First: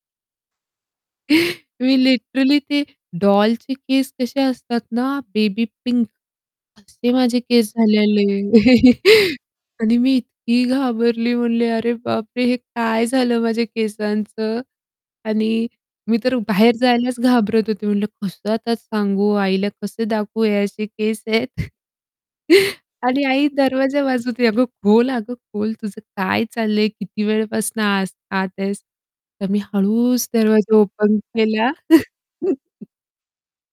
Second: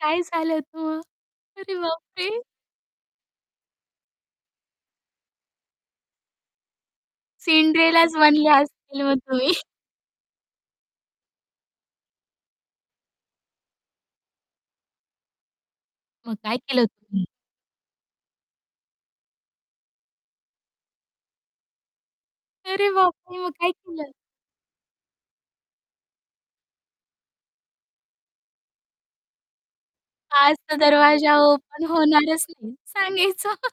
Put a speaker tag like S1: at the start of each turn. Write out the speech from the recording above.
S1: काय झालं मग? अरे
S2: मी
S1: बाप रे!
S2: लिटरली ते डॉलचे केस कसे असतात ना, बेबी पिंक असे माझे केस
S1: सिंड्रेलाच
S2: झालेले
S1: बनल्या असतील मग तुम्ही
S2: आणि मी इतकी घाबरली. म्हणले, "अरे बापरे! हे काय झालं माझ्या केसांचं." आणि मी
S1: मग
S2: तर
S1: काय
S2: बाहेर
S1: केलं
S2: जायलाच
S1: तुम्ही?
S2: घाबरत होते म्हटलं, "कसं आता सांगू आईला कसं दाखवू हे असे केस आहेत."
S1: अरे बाप
S2: आणि
S1: रे!
S2: आई
S1: मग काय
S2: दरवाजा
S1: केलं?
S2: वाजवते, "अगं खोल, अगं खोल तुझं काय चाललंय किती वेळपासून आ आत आहेस." तर मी हळूच
S1: आज
S2: दरवाजा
S1: तर
S2: ओपन
S1: दरवाजा
S2: केला.
S1: ओपन होणारच नाही सांगायच.